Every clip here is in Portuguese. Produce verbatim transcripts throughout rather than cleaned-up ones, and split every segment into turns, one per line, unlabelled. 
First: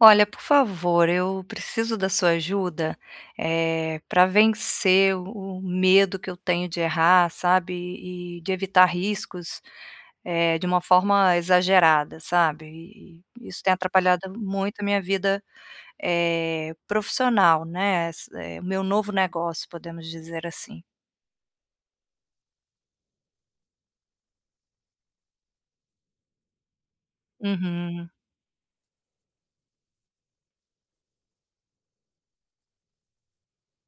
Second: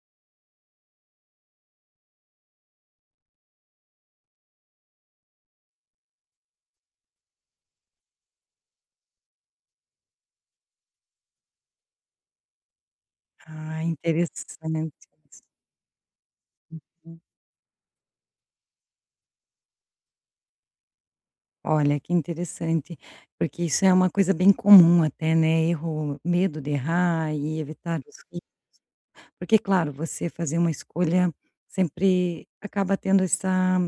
Olha, por favor, eu preciso da sua ajuda, eh, pra vencer o medo que eu tenho de errar, sabe, e de evitar riscos, eh, de uma forma exagerada, sabe. E e isso tem
Ah,
atrapalhado muito a
interessante
minha
isso.
vida, eh,
Uhum.
profissional, né, é s meu novo negócio, podemos dizer assim.
Olha, que interessante. Porque isso é uma coisa bem comum até, né, erro, medo de errar e evitar
Uhum.
[unintelligible] Porque, claro, você fazer uma escolha sempre acaba tendo essa,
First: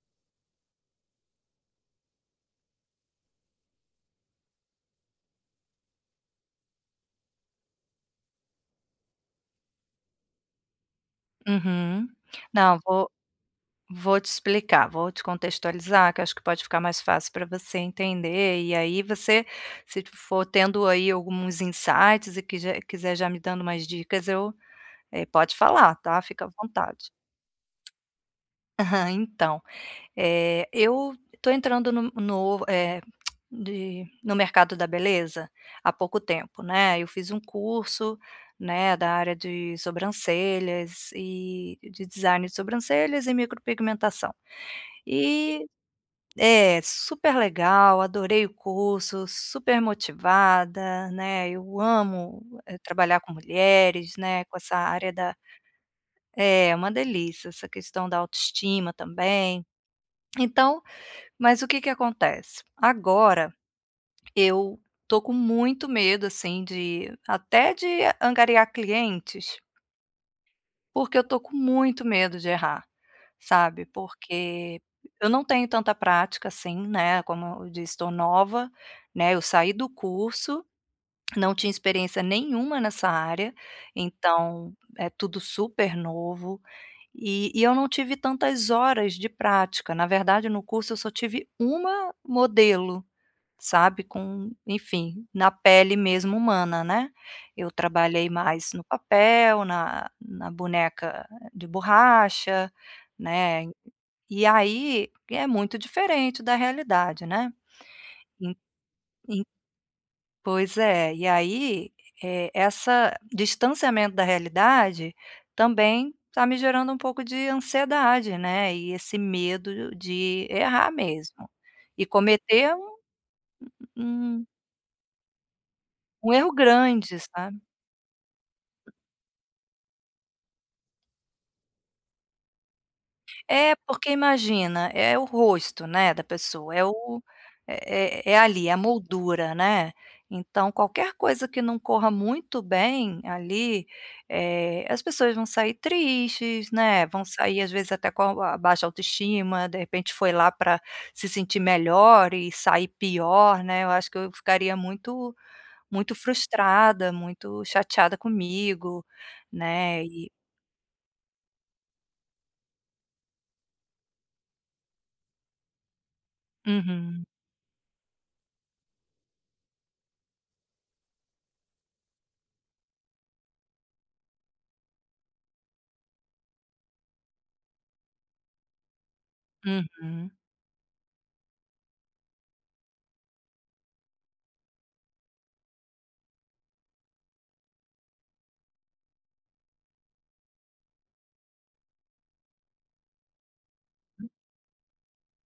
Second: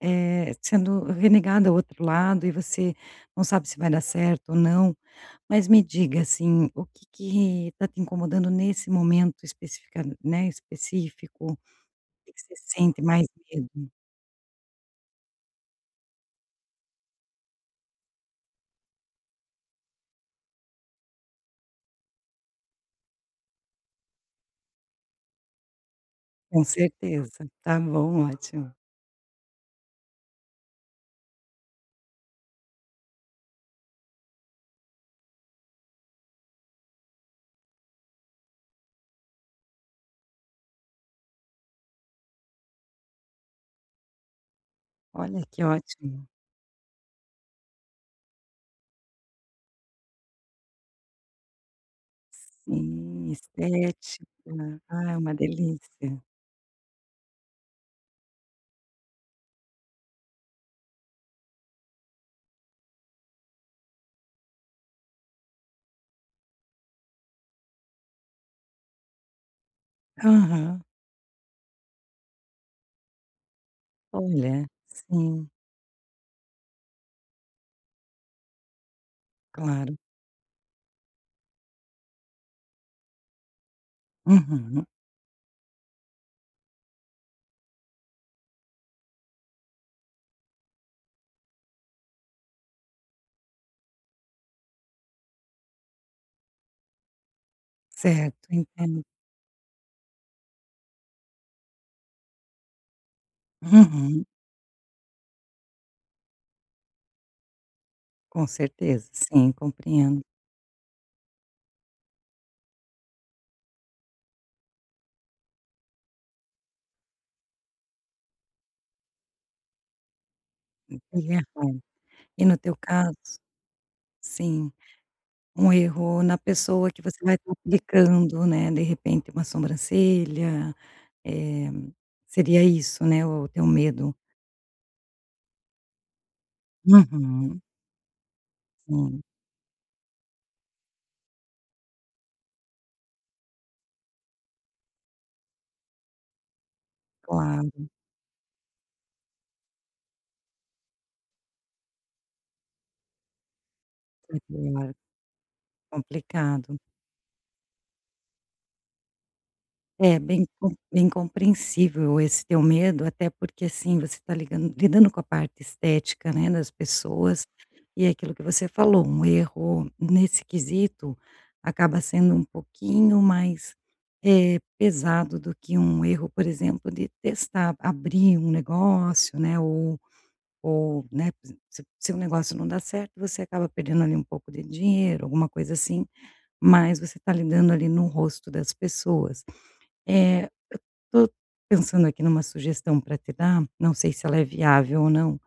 eh, sendo renegada ao outro lado e você não sabe se vai dar certo ou não, mas me diga, assim, o que que tá te incomodando nesse momento especif né, específico?
Uhum.
Que que você
Não,
sente
vou
mais medo?
vou te explicar, vou te contextualizar que eu acho que pode ficar mais fácil pra você entender, e aí você se for tendo aí alguns insights e quiser e quiser já me dando umas dicas eu eh, pode falar, tá, fica à
Com
vontade.
certeza. Tá bom, ótimo.
Aham. Então, eh, eu estou entrando no no eh, de no mercado da beleza há pouco tempo, né. Eu fiz um curso, né, da área de sobrancelhas e de design de sobrancelhas e micropigmentação,
Olha, que
e
ótimo.
É, super legal, adorei o curso, super motivada, né, eu amo trabalhar
Hum,
com mulheres, né, com essa
estética. Ah,
área
é uma
da
delícia.
É, é uma delícia. Essa questão da autoestima também, então mas o que que acontece? Agora eu estou com muito medo, assim, de até de angariar clientes
Aham.
porque eu estou com muito medo de errar, sabe.
Olha,
Porque eu não
sim.
tenho tanta prática assim, né, como eu disse, estou nova, né, eu saí do
Claro.
curso, não tinha experiência nenhuma nessa área, então
Uhum.
é tudo super novo, e e eu não tive tantas horas de prática. Na verdade, no curso eu só tive uma modelo, sabe, com enfim, na pele mesmo humana, né. Eu trabalhei
Certo,
mais no
entendo.
papel, na na boneca de borracha, né,
Uhum.
e aí, é muito diferente da realidade, né.
Com
En
certeza.
en
Sim, compreendo.
Pois é. E aí, eh, essa distanciamento da realidade, também tá me gerando um pouco de ansiedade, né, e esse medo de errar mesmo
[unintelligible]
e
e no
cometer
teu
um
caso
um um
Sim, um erro
um
na
erro
pessoa que você
grande,
vai
sabe.
complicando, né, de repente uma sobrancelha, eh, seria isso, né, o teu
É, porque
medo?
imagina, é o rosto, né, da pessoa. É o
Uhum.
é é ali é a
Hum.
moldura, né, então qualquer coisa que não corra muito bem ali, eh, as pessoas vão sair tristes, né, vão sair às
Claro.
vezes até com a baixa autoestima, de repente, foi lá pra se sentir melhor e sair pior, né. Eu acho que eu ficaria
Uhum, é.
muito muito
Complicado.
frustrada, muito chateada comigo, né,
É,
e
bem com bem compreensível esse teu medo. Até porque, assim, você está ligan lidando com a parte estética, né, das
Uhum.
pessoas e é aquilo que você falou, um erro nesse quesito, acaba sendo um pouquinho mais, eh, pesado do que um erro, por exemplo, de testar, abrir um negócio, né, ou
Uhum.
ou, né, se se o seu negócio não dá certo, você acaba perdendo ali um pouco de dinheiro, alguma coisa, assim, mas você tá lidando ali no rosto das pessoas. Eh, tô pensando aqui numa sugestão pra te dar, não sei se ela é viável ou não,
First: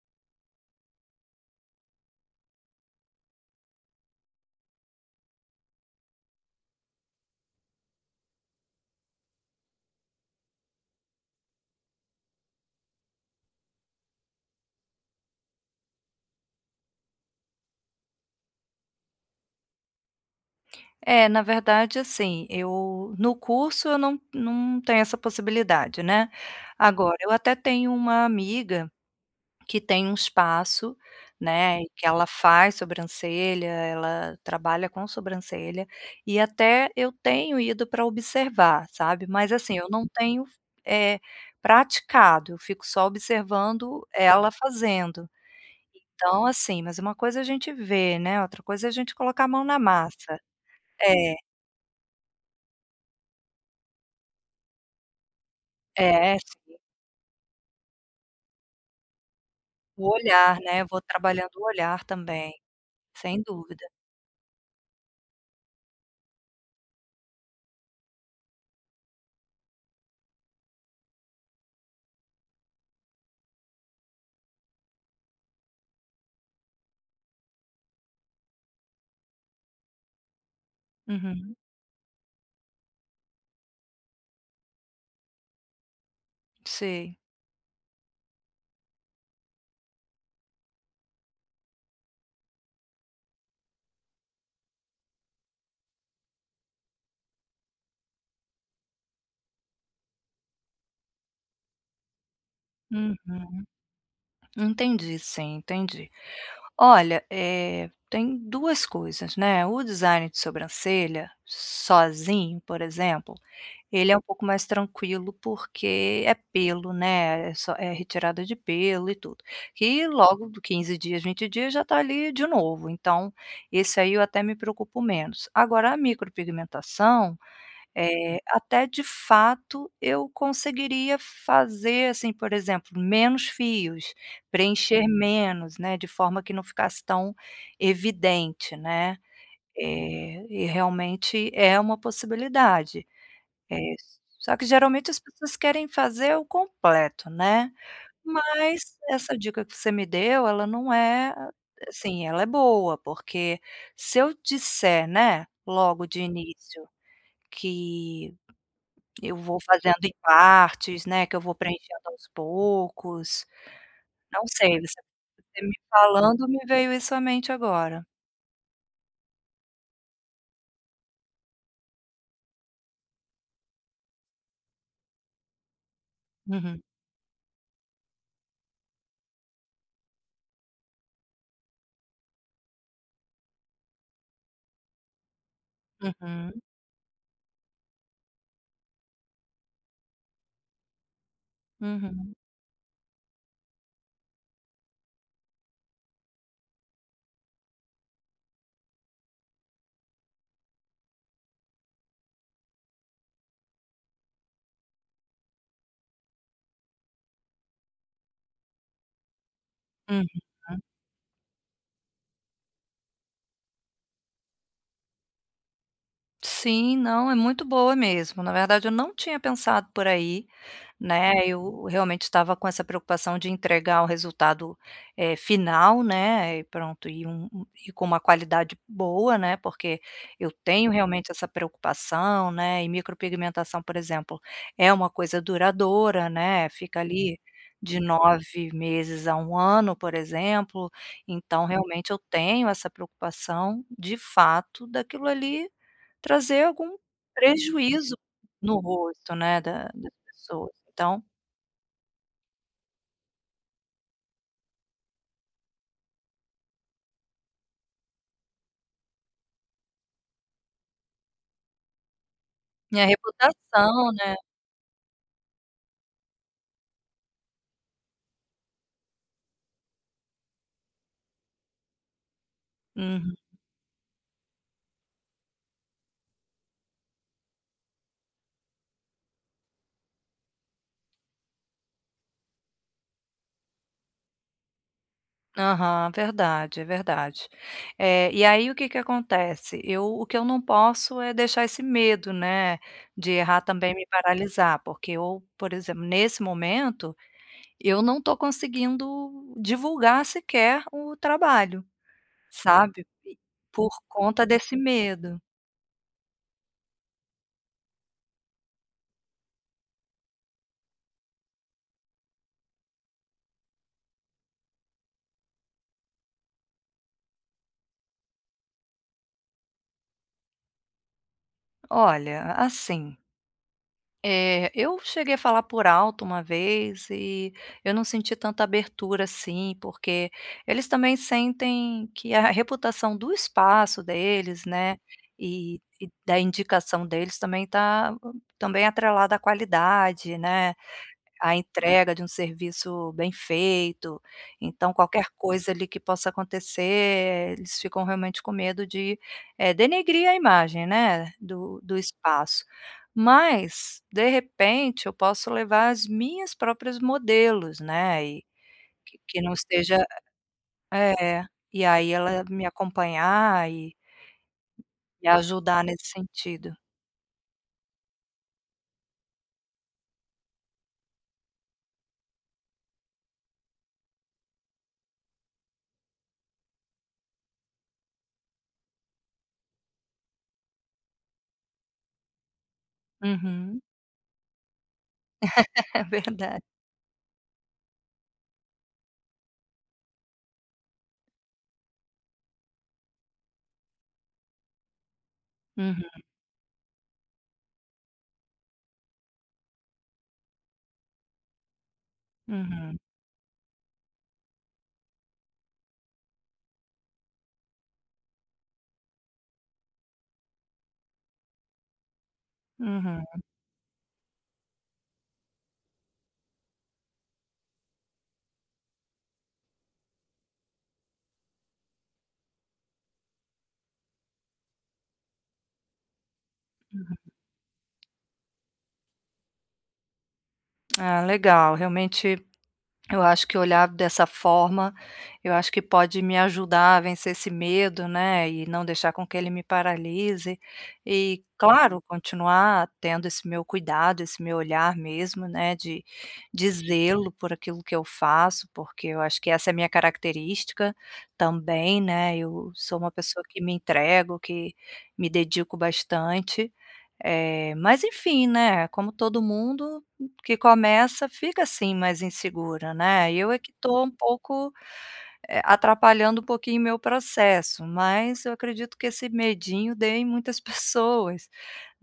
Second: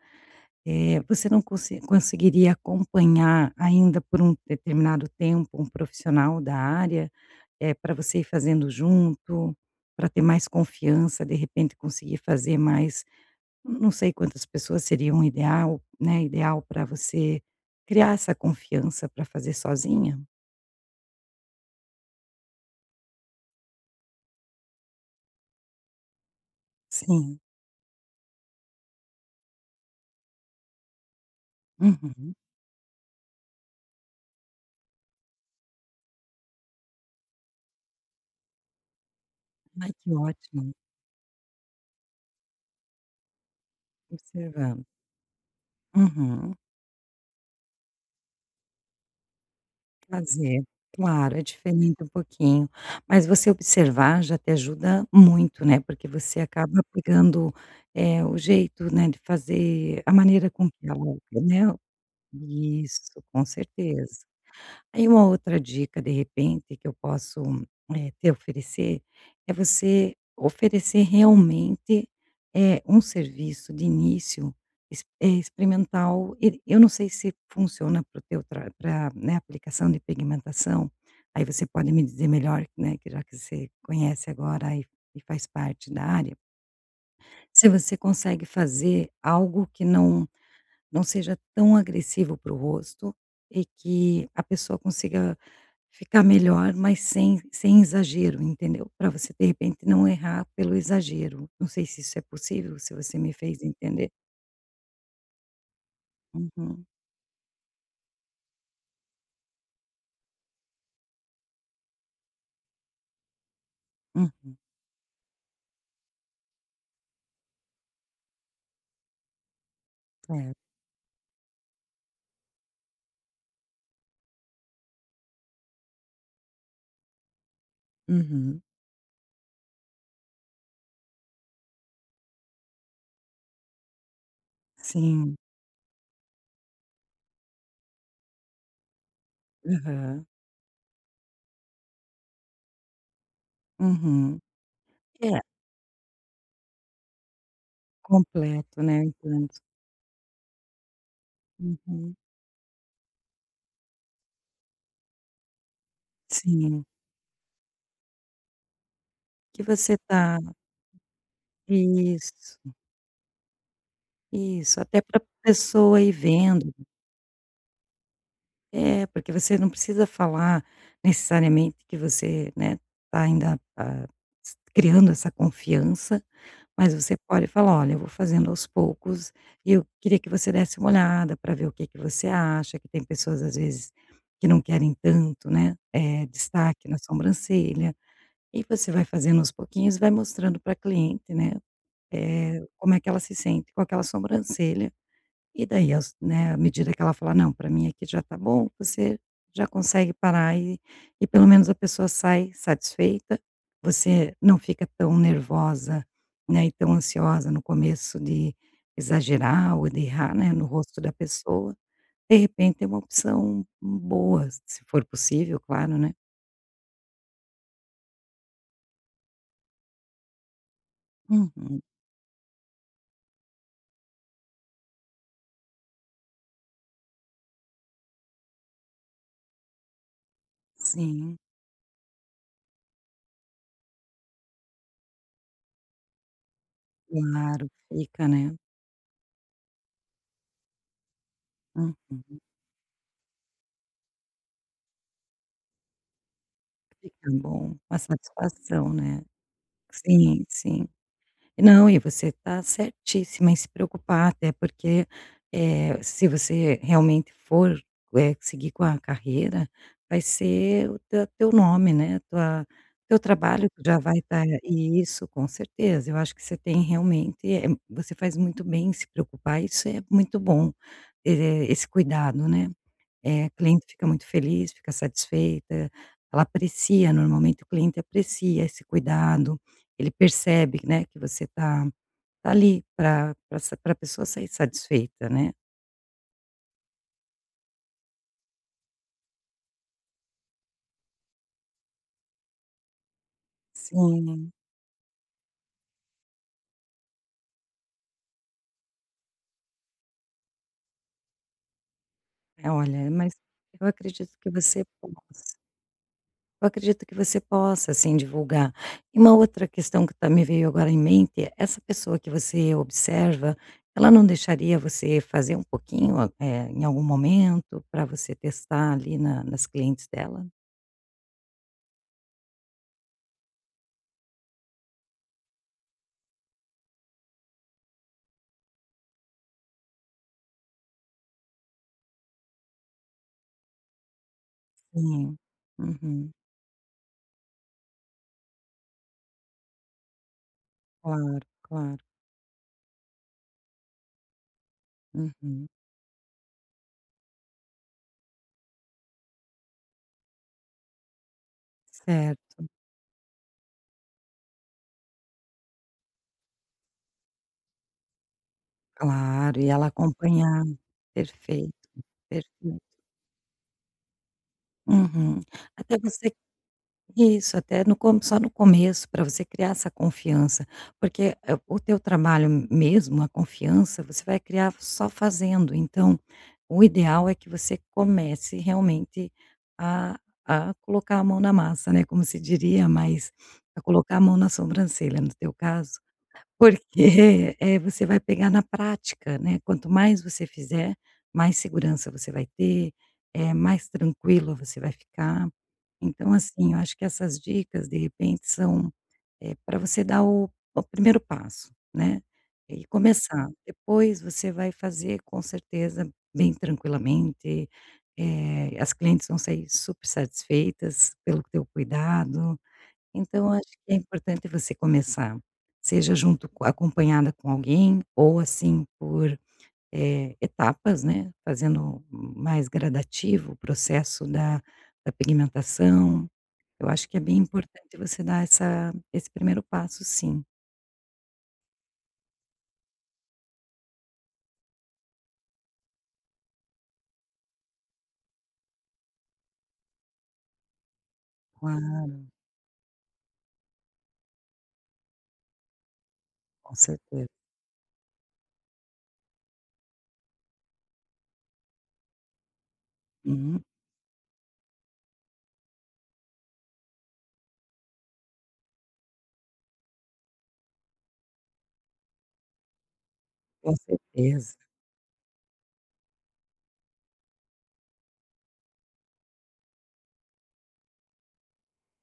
eh, você não conse conseguiria acompanhar ainda por um determinado tempo um profissional da área, eh, pra você ir fazendo junto, pra ter mais confiança, de repente conseguir fazer mais não sei quantas pessoas seriam ideal, né, ideal pra você criar essa confiança pra fazer sozinha?
É, na verdade assim eu no curso eu não não tenho essa possibilidade, né. Agora eu
Sim.
até tenho uma amiga, que tem um espaço, né, e que ela
Uhum.
faz sobrancelha, ela trabalha com sobrancelha, e até eu tenho ido pra observar, sabe. Mas assim eu
Ai
não
que
tenho f
ótimo.
eh, praticado, eu fico só observando ela
Observando.
fazendo. Então
Uhum.
assim, mas uma coisa é a gente ver, né, outra coisa é a gente colocar a mão na massa.
Fazer,
É.
claro, é diferente um pouquinho. Mas você observar já te ajuda muito, né, porque
É.
você
Sim.
acaba pegando, eh, o jeito, né, de fazer a
O
maneira
olhar,
com
né?
que
Vou
ela,
trabalhando o
né.
olhar também.
Isso,
Sem
com
dúvida.
certeza. Aí uma outra dica de repente que eu posso, eh, te oferecer, é você oferecer realmente, eh, um serviço de início ex eh, experimental. E, eu não sei se funciona para o teu tra pra, né, aplicação de pigmentação, aí
Uhum.
você pode me dizer melhor, né, que já que você conhece agora e e faz parte da área.
Sei.
se você consegue fazer algo que não não seja tão agressivo para o rosto, e que a pessoa consiga ficar melhor, mas sem sem exagero, entendeu? Pra você de repente não errar pelo exagero. Não sei se isso é possível, se
Uhum.
você me fez entender.
Entendi sim, entendi.
Uhum.
Olha, eh tem duas coisas, né, o design de sobrancelha, sozinho, por exemplo, ele é um pouco
Uhum.
mais tranquilo porque é pelo, né, é s é retirada de pelo e tudo. E logo
Certo.
de quinze dias, vinte dias já tá ali de novo, então, esse aí eu até me preocupo menos. Agora a micropigmentação, eh,
Uhum.
até de fato eu conseguiria, fazer assim, por exemplo menos fios, preencher
Sim.
menos, né, de forma que não ficasse tão evidente, né.
Aham.
Eh, e realmente é uma possibilidade. É, s
Uhum.
só que geralmente as
É
pessoas querem fazer o completo, né.
Completo,
Mas
né.
essa
Entendo.
dica que você me deu ela, não é
Uhum.
assim, ela é boa porque, se eu disser, né, logo de
Sim.
início, que, eu vou
Que você
fazendo em
tá
partes, né, que eu vou preenchendo aos
Isso.
poucos, não sei,
Isso, até
você
para a
me
pessoa ir
falando, me
vendo.
veio isso à mente agora.
É, porque você não precisa falar necessariamente que você, né, tá ainda, tá s criando essa confiança,
Uhum.
mas você pode falar: "Olha, eu vou fazendo aos poucos e eu queria que você desse uma olhada para ver o que que você acha, que tem pessoas às vezes que não querem tanto, né, eh,
Uhum.
destaque na sobrancelha". E você vai fazendo aos pouquinhos e vai mostrando para a cliente, né,
Uhum.
eh, como é que ela se sente com aquela sobrancelha. E daí aos, né, à medida que ela fala: "Não, pra mim aqui já tá bom.", você já consegue parar e e pelo menos a pessoa sai satisfeita, você não fica tão nervosa, né, e tão ansiosa no começo de exagerar ou de
Uhum.
errar, né, no rosto da pessoa. De repente é uma opção m boa se for possível, claro, né?
Sim. Não, é muito boa mesmo, na verdade eu não tinha pensado por aí, né,
Uhum.
eu realmente estava com essa preocupação de entregar o resultado, eh, final, né, e pronto e um e com uma qualidade boa, né. Porque, eu tenho realmente
Sim.
essa preocupação, né, e micropigmentação por exemplo, é uma coisa duradoura, né, fica ali,
Claro.
de
Fica, né?
nove meses a um ano por exemplo. Então realmente eu
Uhum.
tenho essa preocupação de fato daquilo ali trazer algum
Fica bom. Uma
prejuízo no
satisfação, né.
rosto, né, da das
Sim,
pessoas.
sim.
Então
Não, e você tá certíssima em se preocupar até porque, eh, se você realmente for, eh, seguir com a carreira, vai ser o te teu nome, né, tua,
Minha
teu trabalho que já
reputação,
vai
né.
estar isso com certeza, eu acho que você tem realmente, eh, você faz muito bem em se preocupar, isso é muito bom. E, esse cuidado né.
Uhum.
Eh, cliente fica muito feliz, fica satisfeita, ela aprecia normalmente, o cliente aprecia esse cuidado. Ele percebe, né, que você tá tá ali pra pra s para a pessoa sair satisfeita, né?
Aham, verdade, é verdade. Eh, e aí o que que acontece? Eu o que eu não posso é deixar esse medo, né, de errar também me
Sim.
paralisar, porque eu, por exemplo nesse momento, eu não tô conseguindo divulgar sequer o trabalho,
É,
sabe,
olha, mas eu
por
acredito
conta
que
desse
você
medo.
possa Eu acredito que você possa sim divulgar. E uma outra questão que também me veio agora em mente, essa pessoa que você observa, ela não deixaria você fazer um pouquinho, eh, em algum momento pra você testar ali na nas clientes dela?
olha, assim eh, eu cheguei a falar por alto uma vez e, eu não senti tanta abertura assim porque, eles também sentem que a a reputação do espaço deles, né,
É,
e e
uhum.
da indicação deles também tá, também atrelada à qualidade, né,
Claro,
à
claro.
entrega de um serviço bem feito, então qualquer
Uhum.
coisa ali que possa acontecer eles ficam realmente com medo de, eh, denegrir a imagem, né, do do espaço.
Certo.
Mas, de repente, eu posso levar as minhas próprias modelos, né, e que que não
Claro, e ela
esteja
acompanhar,
é,
perfeito,
e aí ela me
perfei
acompanhar e e
Uhum.
ajudar
Até
nesse
você
sentido.
Isso, até no co só no começo pra você criar essa confiança, porque, eh, o teu trabalho mesmo, a confiança, você vai criar só fazendo. Então, o ideal é que você comece realmente a a colocar a mão na massa, né, como você diria, mas a
Uhum.
colocar a mão na sobrancelha no teu caso,
É verda
porque, eh, você vai pegar na prática, né. Quanto mais você fizer, mais segurança você vai ter, eh, mais tranquilo você vai ficar.
Uhum.
Então, assim, acho que essas dicas de repente são, eh, pra você dar o o primeiro passo, né, e
Uhum.
começar. Depois você vai fazer, com certeza, bem tranquilamente, eh, as clientes vão sair super satisfeitas pelo teu cuidado.
Uhum.
Então, acho que é importante você começar, seja junto co acompanhada com alguém, ou assim por, eh, etapas, né, fazendo mais gradativo o processo da da pigmentação. Eu acho que
Uhum.
é bem importante você dar essa esse primeiro passo sim.
Ah, legal. Realmente, eu acho que olhar dessa forma, eu acho que pode me ajudar a vencer esse medo, né, e não deixar com que ele me paralise e, claro,
Claro.
continuar tendo esse meu cuidado, esse meu olhar mesmo, né, de de
Com certeza.
zelo por aquilo que eu faço, porque eu acho que essa é a minha característica, também, né. Eu sou uma pessoa que
Uhum.
me entrego, que me dedico bastante, eh, mas, enfim, né, é como todo mundo que começa, fica assim mais insegura, né. Eu é que
Com
tô um
certeza.
pouco, eh, atrapalhando um pouquinho meu processo, mas eu acredito que esse medinho dê em muitas pessoas,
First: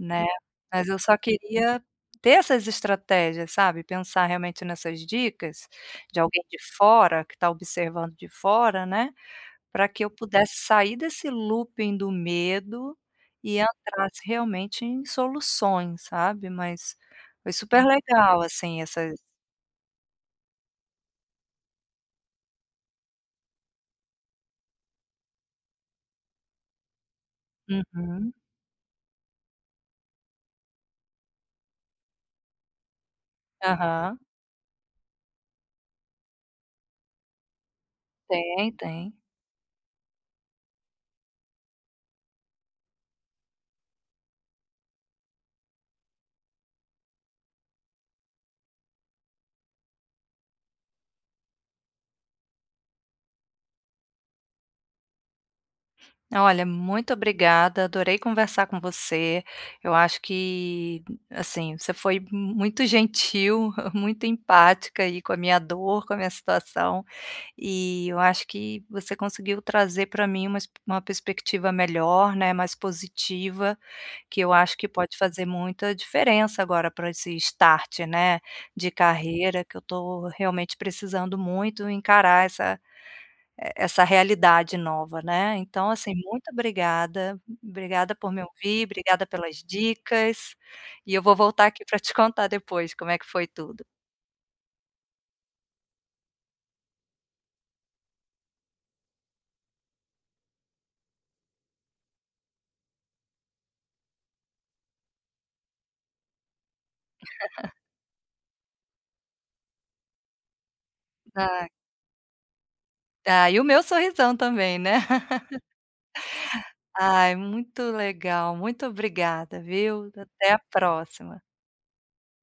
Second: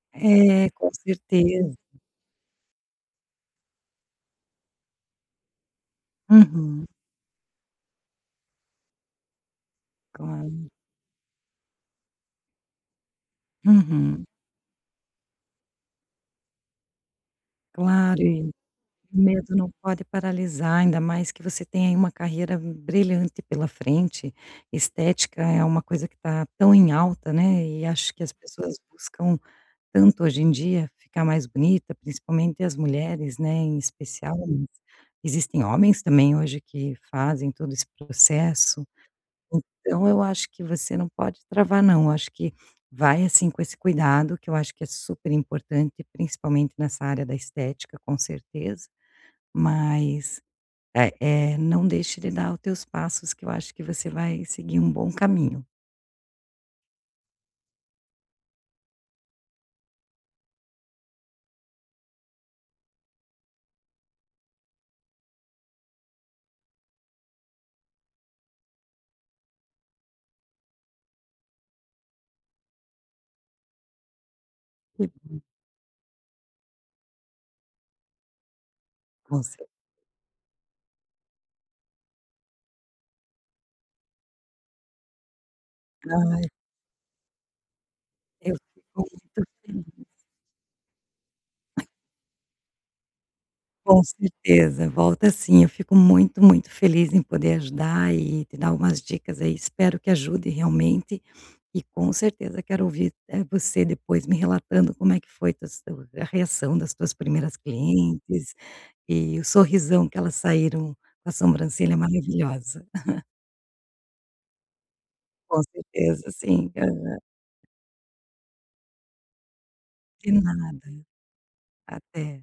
né.
É,
Mas
com
eu só
certeza.
queria ter essas estratégias, sabe, pensar realmente nessas dicas de alguém de
Uhum.
fora que tá observando de fora, né, pra que eu pudesse
Claro.
sair desse looping do medo e entrasse
Uhum.
realmente em soluções, sabe. Mas foi super
Claro,
legal,
e
assim,
o
essas
medo não pode paralisar, ainda mais que você tem aí uma carreira brilhante pela frente. Estética é uma coisa que tá tão em alta, né, e acho que as
Uhum.
pessoas buscam tanto hoje em dia ficar mais bonita, principalmente as mulheres, né, em
Aham.
especial. Existem homens também hoje que fazem todo esse
Tem,
processo.
tem.
Então, eu acho que você não pode travar não. Eu acho que vai assim com esse cuidado que eu acho que é super importante, principalmente nessa área da estética, com certeza, mas, eh eh, não deixe de dar o teus passos que eu acho que você vai seguir um bom caminho.
Olha, muito obrigada, adorei conversar com você. Eu acho que, assim, você foi mu muito gentil, muito empática aí com a minha dor, com a minha situação, e eu acho que você conseguiu trazer pra mim umas uma perspectiva melhor, né, mais positiva, que eu acho que pode
[unintelligible]
fazer muita diferença agora pra esse start, né, de
Com
carreira
cer
que eu tô realmente precisando muito encarar essa e essa realidade nova, né. Então, assim,
Ai.
muito obrigada, obrigada por me
Eu
ouvir,
tô
obrigada
muito
pelas
feliz.
dicas, e eu vou voltar aqui pra te contar depois como é que foi tudo.
Com certeza, volta sim. Eu fico muito, muito feliz em poder ajudar e e te dar umas dicas aí. Espero que ajude realmente e com certeza quero ouvir, eh, você depois me relatando como é que foi tus te a reação das tuas primeiras clientes e o sorrisão que elas saíram, com a
Ah.
sobrancelha maravilhosa.
Tá, e o meu sorrisão também, né.
Com certeza, sim, aham.
Ai, muito legal, muito obrigada, viu.
De
Até a
nada.
próxima.
Até.